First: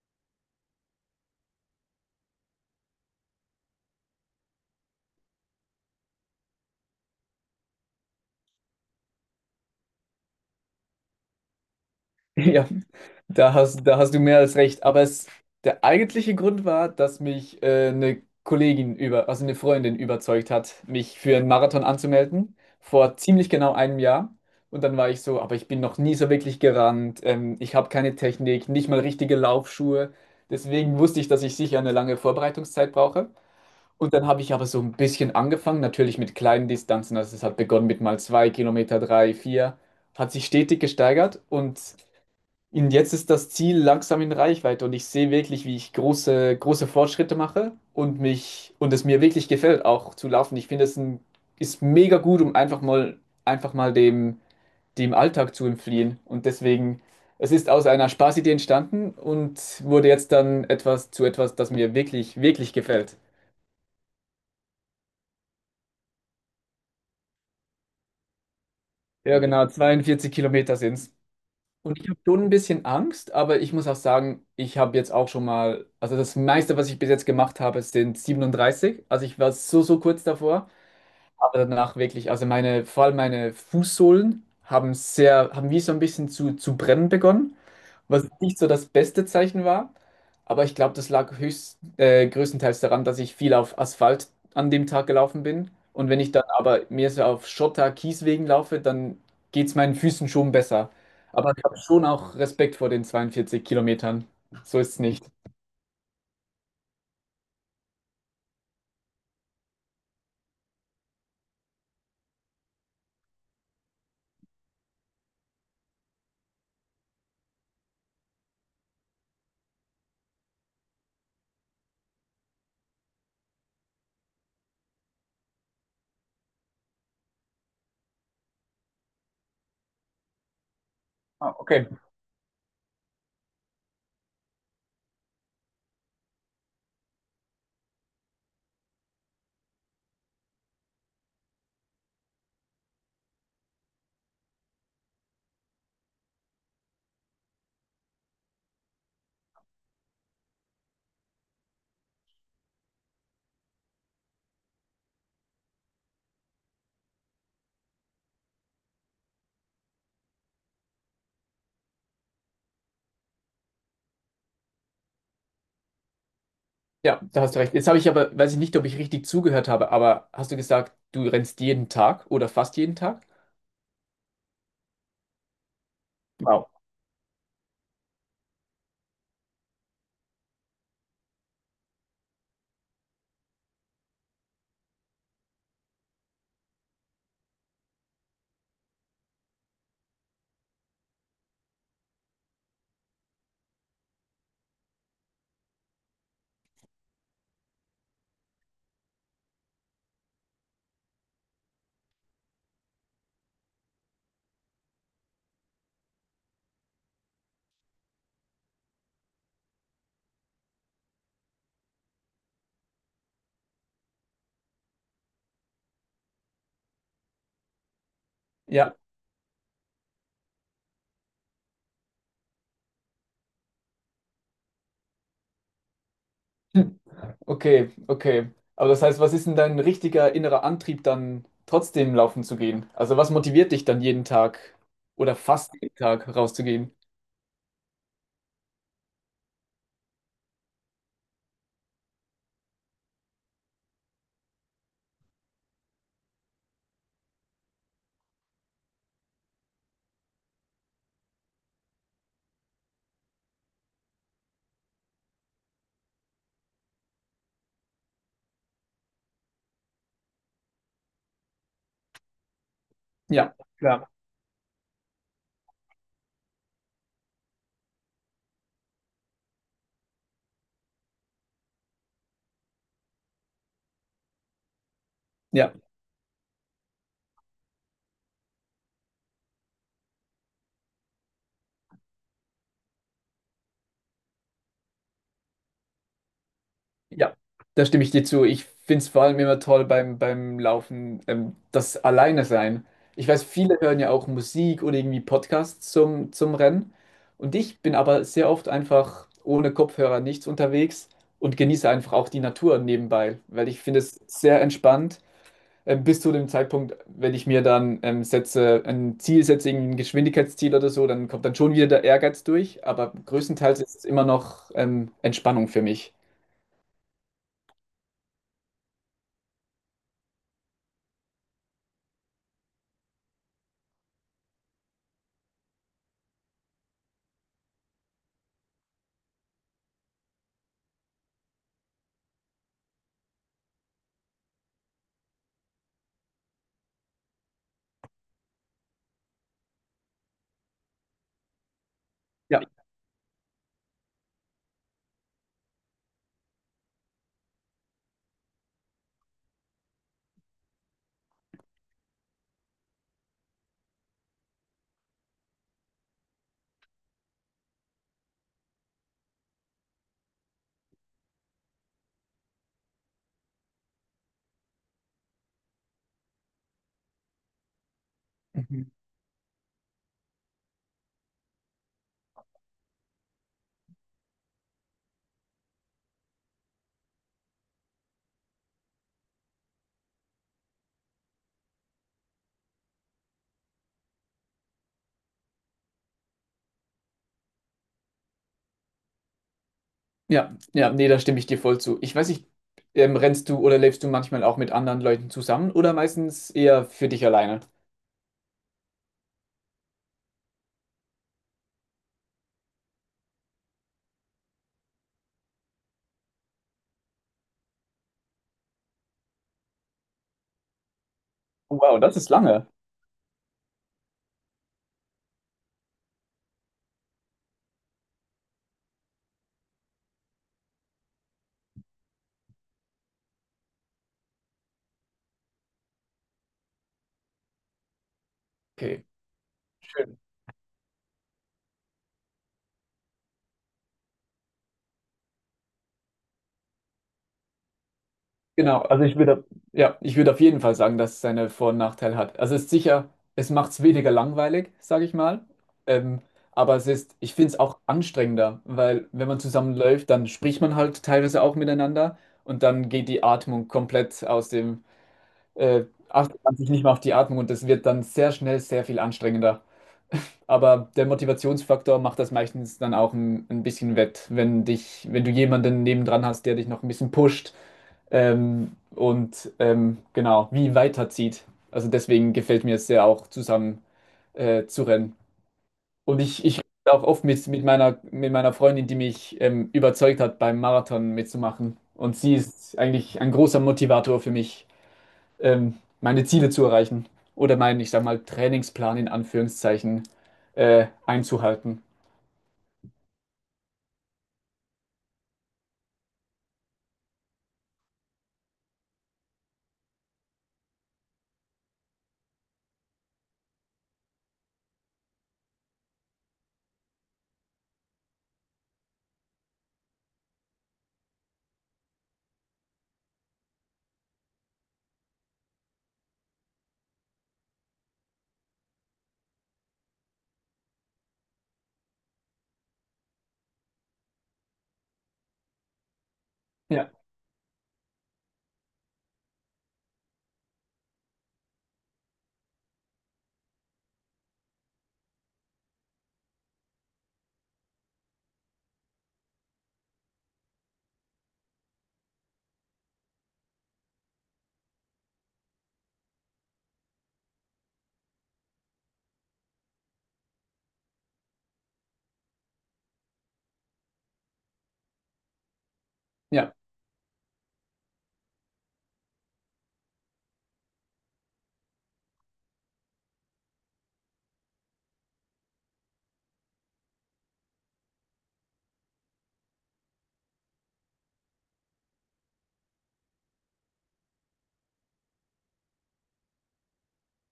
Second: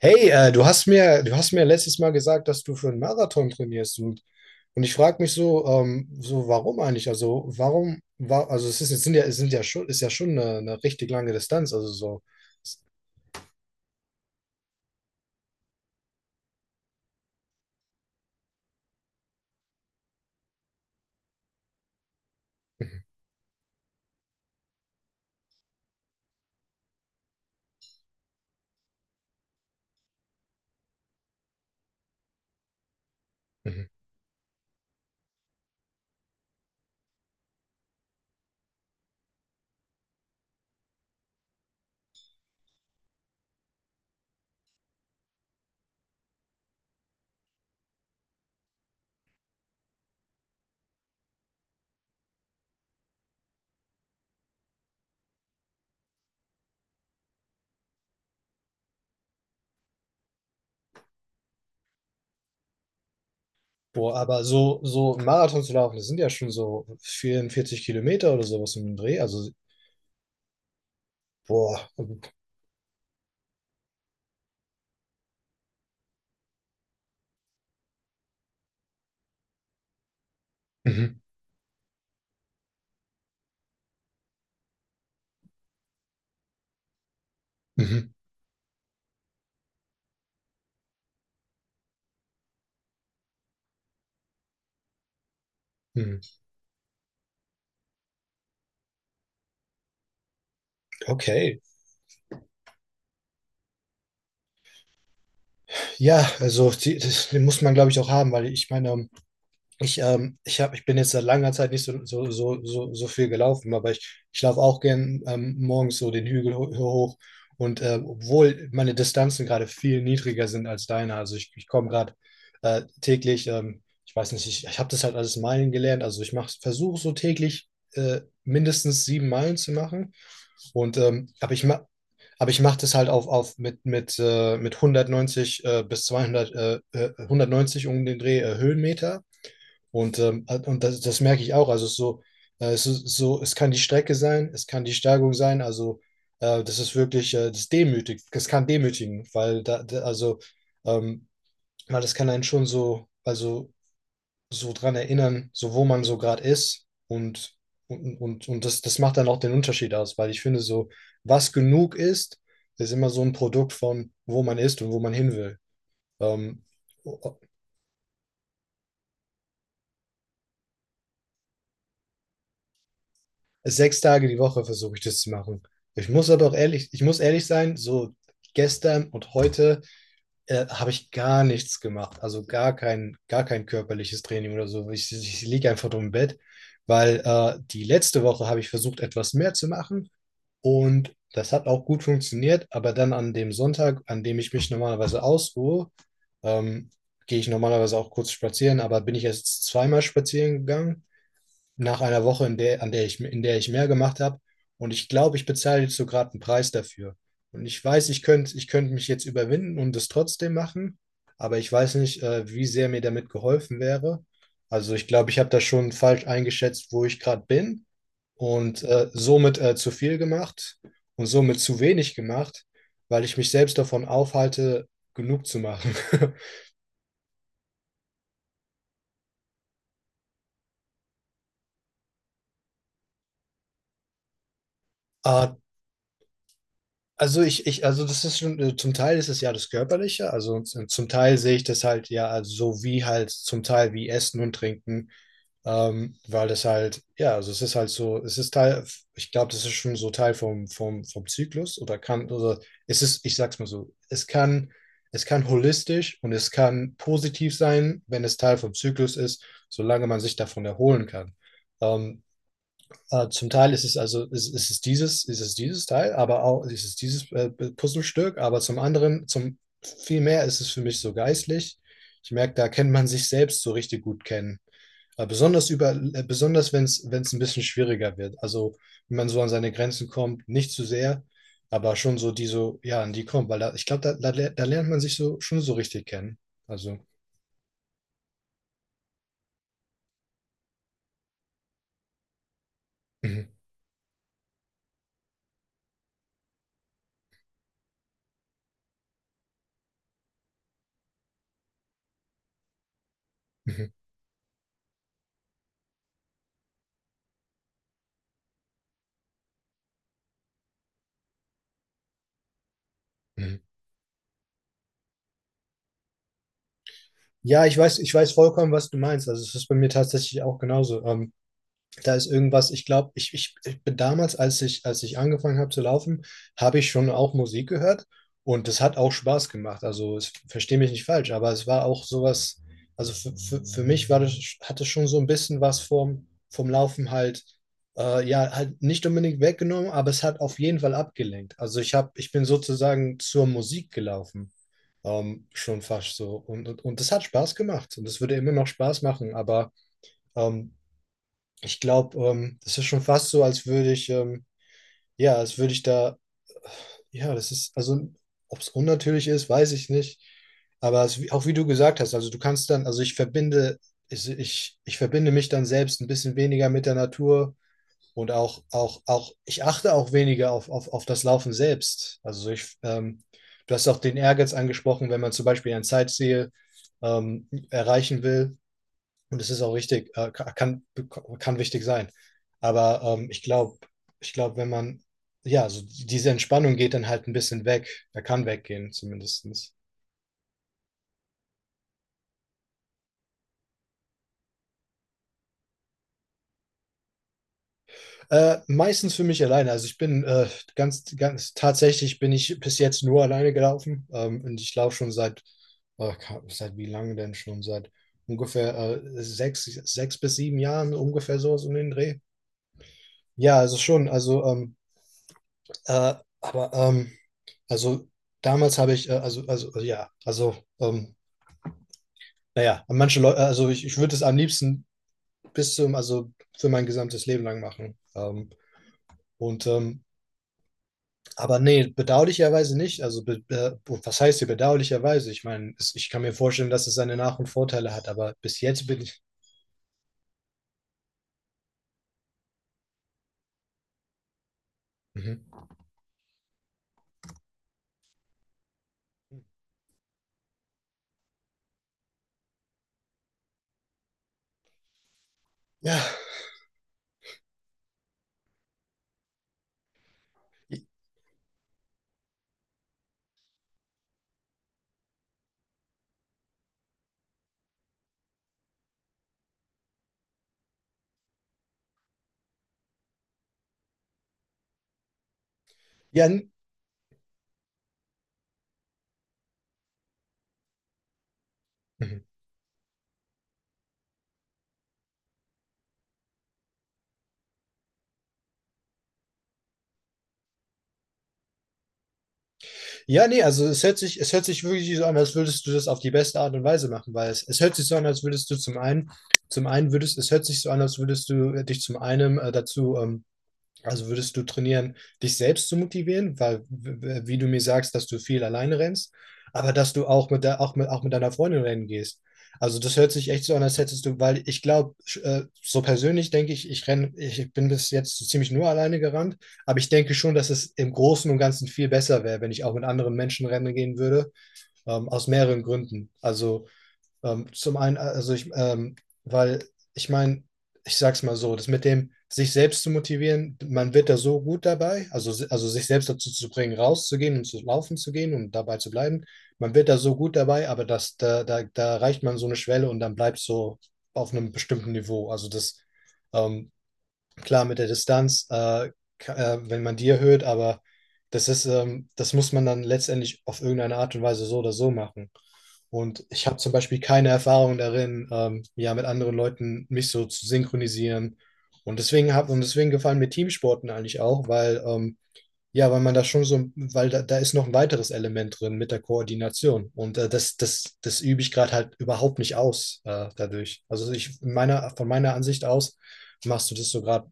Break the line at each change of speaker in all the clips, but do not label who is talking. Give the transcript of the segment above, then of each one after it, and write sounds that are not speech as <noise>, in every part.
Hey, du hast mir letztes Mal gesagt, dass du für einen Marathon trainierst, und ich frage mich so, so warum eigentlich? Also warum war, also es ist, es sind ja schon, ist ja schon eine richtig lange Distanz, also so.
<laughs> Ja, da hast du mehr als recht. Aber es, der eigentliche Grund war, dass mich eine Kollegin über, also eine Freundin überzeugt hat, mich für einen Marathon anzumelden, vor ziemlich genau einem Jahr. Und dann war ich so, aber ich bin noch nie so wirklich gerannt. Ich habe keine Technik, nicht mal richtige Laufschuhe. Deswegen wusste ich, dass ich sicher eine lange Vorbereitungszeit brauche.
Mhm.
Und dann habe ich aber so ein bisschen angefangen, natürlich mit kleinen Distanzen. Also es hat begonnen mit mal zwei Kilometer, drei, vier, hat sich stetig gesteigert und jetzt ist das Ziel langsam in Reichweite und ich sehe wirklich, wie ich große, große Fortschritte mache und mich und es mir wirklich gefällt, auch zu laufen. Ich finde, es ist ein, ist mega gut, um einfach mal dem Alltag zu entfliehen. Und deswegen, es ist aus einer Spaßidee entstanden und wurde jetzt dann etwas zu etwas, das mir wirklich, wirklich gefällt.
Boah, aber so einen Marathon zu laufen, das sind ja schon so 44 Kilometer oder sowas im Dreh.
Ja,
Also
genau, 42 Kilometer sind es.
boah.
Und ich habe schon ein bisschen Angst, aber ich muss auch sagen, ich habe jetzt auch schon mal, also das meiste, was ich bis jetzt gemacht habe, sind 37. Also ich war so, so kurz davor,
Mhm.
aber danach wirklich, also meine, vor allem meine Fußsohlen haben sehr, haben wie so ein bisschen zu brennen begonnen,
Mhm.
was nicht so das beste Zeichen war. Aber ich glaube, das lag höchst, größtenteils daran, dass ich viel auf Asphalt an dem Tag gelaufen bin. Und
Mhm.
wenn ich dann aber mehr so auf Schotter, Kieswegen laufe, dann geht es meinen Füßen schon besser. Aber
Okay.
ich habe schon auch Respekt vor den 42 Kilometern. So ist es nicht.
Ja, also die, das, den muss man, glaube ich, auch haben, weil ich meine. Ich, ich hab, ich bin jetzt seit langer Zeit nicht so viel gelaufen, aber ich laufe auch gern, morgens so den Hügel ho hoch. Und obwohl meine Distanzen gerade viel niedriger sind als deine, also ich komme gerade, täglich, ich weiß nicht, ich habe das halt alles Meilen gelernt. Also ich mache, versuche so täglich mindestens 7 Meilen zu machen. Und aber
Ah,
ich mache
okay.
aber ich mache das halt mit 190 bis 200, 190 um den Dreh, Höhenmeter. Und das merke ich auch. Also es ist so, es ist so, es kann die Strecke sein, es kann die Steigung sein. Also das ist wirklich, das demütigt, das kann demütigen, weil da, da also, ähm, weil das kann einen schon so, also so dran erinnern, so wo man so gerade ist, und und das macht dann auch den Unterschied aus, weil ich finde, so, was genug ist, ist immer so ein Produkt von, wo man ist und wo man hin will. Ähm,
Ja, da hast du recht. Jetzt habe ich aber, weiß ich nicht, ob ich richtig zugehört habe, aber hast du gesagt, du rennst jeden Tag oder fast jeden Tag?
6 Tage die Woche versuche ich das zu machen. Ich muss aber auch
Wow.
ehrlich, ich muss ehrlich sein, so, gestern und heute habe ich gar nichts gemacht. Also gar kein körperliches Training oder so. Ich liege einfach nur im Bett, weil die letzte Woche habe ich versucht, etwas mehr zu machen, und das hat auch gut funktioniert. Aber dann an dem Sonntag, an dem ich mich normalerweise ausruhe, ähm, gehe ich normalerweise auch kurz spazieren, aber bin ich jetzt zweimal spazieren gegangen nach einer Woche, in der, an der ich, in der ich mehr gemacht habe. Und ich glaube, ich bezahle jetzt so gerade einen Preis dafür. Und ich weiß, ich könnte mich jetzt überwinden und es trotzdem machen, aber ich weiß nicht, wie sehr mir damit geholfen wäre. Also ich glaube, ich habe da schon falsch eingeschätzt, wo ich gerade bin, und
Ja.
somit zu viel gemacht und somit zu wenig gemacht, weil ich mich selbst davon aufhalte, genug zu machen. <laughs>
Okay, okay. Aber das heißt, was ist denn dein richtiger innerer Antrieb dann trotzdem laufen zu gehen? Also was motiviert dich dann jeden Tag oder
Ah,
fast jeden Tag rauszugehen?
also also das ist schon, zum Teil ist es ja das Körperliche, also zum Teil sehe ich das halt ja, also so wie halt zum Teil wie Essen und Trinken, weil das halt, ja, also es ist halt so, es ist Teil, ich glaube, das ist schon so Teil vom Zyklus oder kann, oder es ist, ich sag's mal so, es kann holistisch und es kann positiv sein, wenn es Teil vom Zyklus ist, solange man sich davon erholen kann. Ähm, Zum
Ja,
Teil ist es,
klar,
also ist, ist es dieses Teil, aber auch ist es dieses, Puzzlestück, aber zum anderen, zum vielmehr ist es für mich so geistlich. Ich merke, da kennt man sich selbst so richtig gut kennen. Besonders
ja,
über, besonders wenn es ein bisschen schwieriger wird. Also wenn man so an seine Grenzen kommt, nicht zu sehr, aber schon so die so, ja, an die kommt, weil da, ich glaube, da lernt man sich so schon so richtig kennen. Also.
ja. Da stimme ich dir zu. Ich finde es vor allem immer toll beim, beim Laufen, das Alleine sein. Ich weiß,
Mhm,
viele hören ja auch Musik oder irgendwie Podcasts zum, zum Rennen. Und ich bin aber sehr oft einfach ohne Kopfhörer nichts unterwegs und genieße einfach auch die Natur nebenbei, weil ich
mhm,
finde es sehr entspannt, bis zu dem Zeitpunkt, wenn ich mir dann ein Ziel setze, irgendwie ein Geschwindigkeitsziel oder so, dann kommt dann schon wieder der Ehrgeiz durch, aber
mhm.
größtenteils ist es immer noch Entspannung für mich.
Ja, ich weiß vollkommen, was du meinst. Also es ist bei mir tatsächlich auch genauso. Da ist irgendwas, ich glaube, ich bin damals, als ich angefangen habe zu laufen, habe ich schon auch Musik gehört, und das hat auch Spaß gemacht. Also verstehe mich nicht falsch, aber es war auch sowas, also für mich war das, hat es schon so ein bisschen was vom Laufen halt, ja, halt nicht unbedingt weggenommen, aber es hat auf jeden Fall abgelenkt. Also ich habe, ich bin
Ja.
sozusagen zur Musik gelaufen. Schon fast so. Und das hat Spaß gemacht. Und das würde immer noch Spaß machen, aber ähm, ich glaube, das ist schon fast so, als würde ich, ja, als würde ich da, ja, das ist, also ob es unnatürlich ist, weiß ich nicht. Aber es, auch wie du gesagt hast, also du kannst dann, also ich verbinde mich dann selbst ein bisschen weniger mit der Natur, und auch,
Mhm.
ich achte auch weniger auf das Laufen selbst. Also du hast auch den Ehrgeiz angesprochen, wenn man zum Beispiel ein Zeitziel erreichen will, und es ist auch richtig, kann wichtig sein. Aber ich glaube, wenn man, ja, so diese Entspannung geht dann halt ein bisschen weg. Er kann weggehen, zumindest.
Ja, ja, nee, da stimme ich dir voll zu. Ich weiß nicht, rennst du oder lebst du manchmal auch mit anderen Leuten zusammen oder meistens eher für dich alleine?
Meistens für mich alleine. Also ich bin, tatsächlich bin ich bis jetzt nur alleine gelaufen. Und ich laufe schon äh, seit wie lange denn schon? Seit ungefähr sechs bis sieben Jahren, ungefähr so in den
Wow, das
Dreh.
ist lange.
Ja, also schon, also, äh, aber, also damals habe ich, also, ja, also, naja, manche Leute, also ich würde es am liebsten bis zum, also für mein gesamtes Leben lang machen.
Okay.
Und ähm,
Schön.
aber nee, bedauerlicherweise nicht. Also, be was heißt hier bedauerlicherweise? Ich meine, es, ich kann mir vorstellen, dass es seine Nach- und Vorteile hat, aber bis
Genau,
jetzt bin
also ich
ich.
würde, ja, ich würde auf jeden Fall sagen, dass es seine Vor- und Nachteile hat. Also es ist sicher, es macht es weniger langweilig, sage ich mal.
Mhm.
Ähm, aber es ist, ich finde es auch anstrengender, weil wenn man zusammenläuft, dann spricht man halt teilweise auch miteinander und dann geht die Atmung komplett aus dem, äh,
Ja.
achtet man sich nicht mehr auf die Atmung und das wird dann sehr schnell sehr viel anstrengender. <laughs> Aber der Motivationsfaktor macht das meistens dann auch ein bisschen wett, wenn dich, wenn du jemanden nebendran hast, der dich noch ein bisschen pusht, genau, wie weiterzieht. Also deswegen gefällt mir es sehr auch zusammen zu rennen. Und
Ja.
ich, ich rede auch oft mit meiner Freundin, die mich überzeugt hat, beim Marathon mitzumachen. Und
Mhm.
sie ist eigentlich ein großer Motivator für mich, meine Ziele zu erreichen oder meinen, ich sag mal, Trainingsplan in Anführungszeichen einzuhalten.
Ja, nee, also es hört sich wirklich so an, als würdest du das auf die beste Art und Weise machen, weil es hört sich so an, als würdest du zum einen würdest, es hört sich so an, als würdest du, dich zum einen, dazu, also würdest du trainieren, dich selbst zu motivieren, weil, wie du mir sagst, dass du viel alleine rennst, aber dass du auch mit, de auch mit deiner Freundin rennen gehst. Also das hört sich echt so an, als hättest du, weil ich glaube, so persönlich denke ich, ich renne, ich bin bis jetzt so ziemlich nur alleine gerannt, aber ich denke schon, dass es im Großen und Ganzen viel besser wäre, wenn ich auch mit anderen Menschen rennen gehen würde, aus mehreren Gründen. Also
Ja,
zum einen, also weil ich meine, ich sag's mal so, das mit dem sich selbst zu motivieren, man wird da so gut dabei, also, also sich selbst dazu zu bringen, rauszugehen und zu laufen zu gehen und dabei zu bleiben, man wird da so gut dabei, aber da erreicht man so eine Schwelle und dann bleibt so auf einem bestimmten Niveau. Also ähm, klar, mit der Distanz, wenn man die erhöht, aber das ist, das muss man dann letztendlich auf irgendeine Art und Weise so oder so machen. Und ich
ja.
habe zum Beispiel keine Erfahrung darin, ja, mit anderen Leuten mich so zu synchronisieren. Und deswegen hab, und deswegen gefallen mir Teamsporten eigentlich auch, weil, ja, weil man da schon so, weil da ist noch ein weiteres Element drin mit der Koordination. Und das übe ich gerade halt überhaupt nicht aus, dadurch. Also ich meiner, von meiner Ansicht aus machst du das so gerade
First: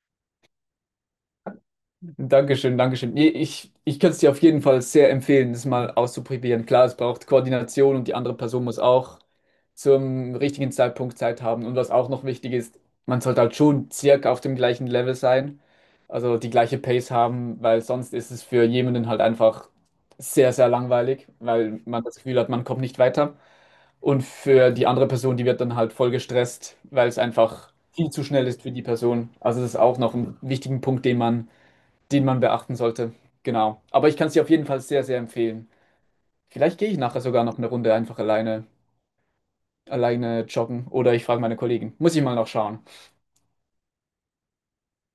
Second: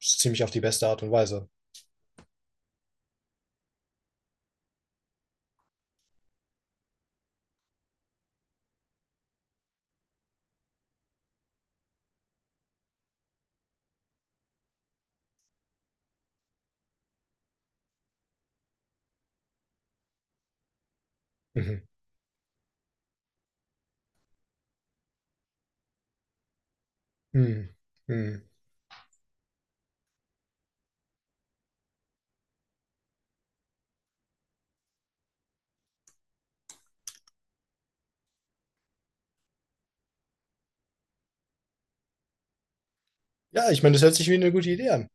ziemlich auf die beste Art und Weise.
Dankeschön, Dankeschön. Nee, ich könnte es dir auf jeden Fall sehr empfehlen, das mal auszuprobieren. Klar, es braucht Koordination und die andere Person muss auch zum richtigen Zeitpunkt Zeit haben. Und was auch noch wichtig ist, man sollte halt schon circa auf dem gleichen Level sein, also die gleiche Pace haben, weil sonst ist es für jemanden halt einfach sehr, sehr langweilig, weil
Mhm.
man das Gefühl hat, man kommt nicht weiter. Und für die andere Person, die wird dann halt voll gestresst, weil es einfach
Mhm.
viel zu
Mhm.
schnell ist für die Person. Also das ist auch noch ein wichtigen Punkt, den man beachten sollte. Genau. Aber ich kann es dir auf jeden Fall sehr, sehr empfehlen. Vielleicht gehe ich nachher sogar noch eine Runde einfach alleine, alleine joggen oder ich frage meine Kollegen. Muss ich mal noch schauen.
Ja, ich meine, das hört sich wie eine gute Idee an.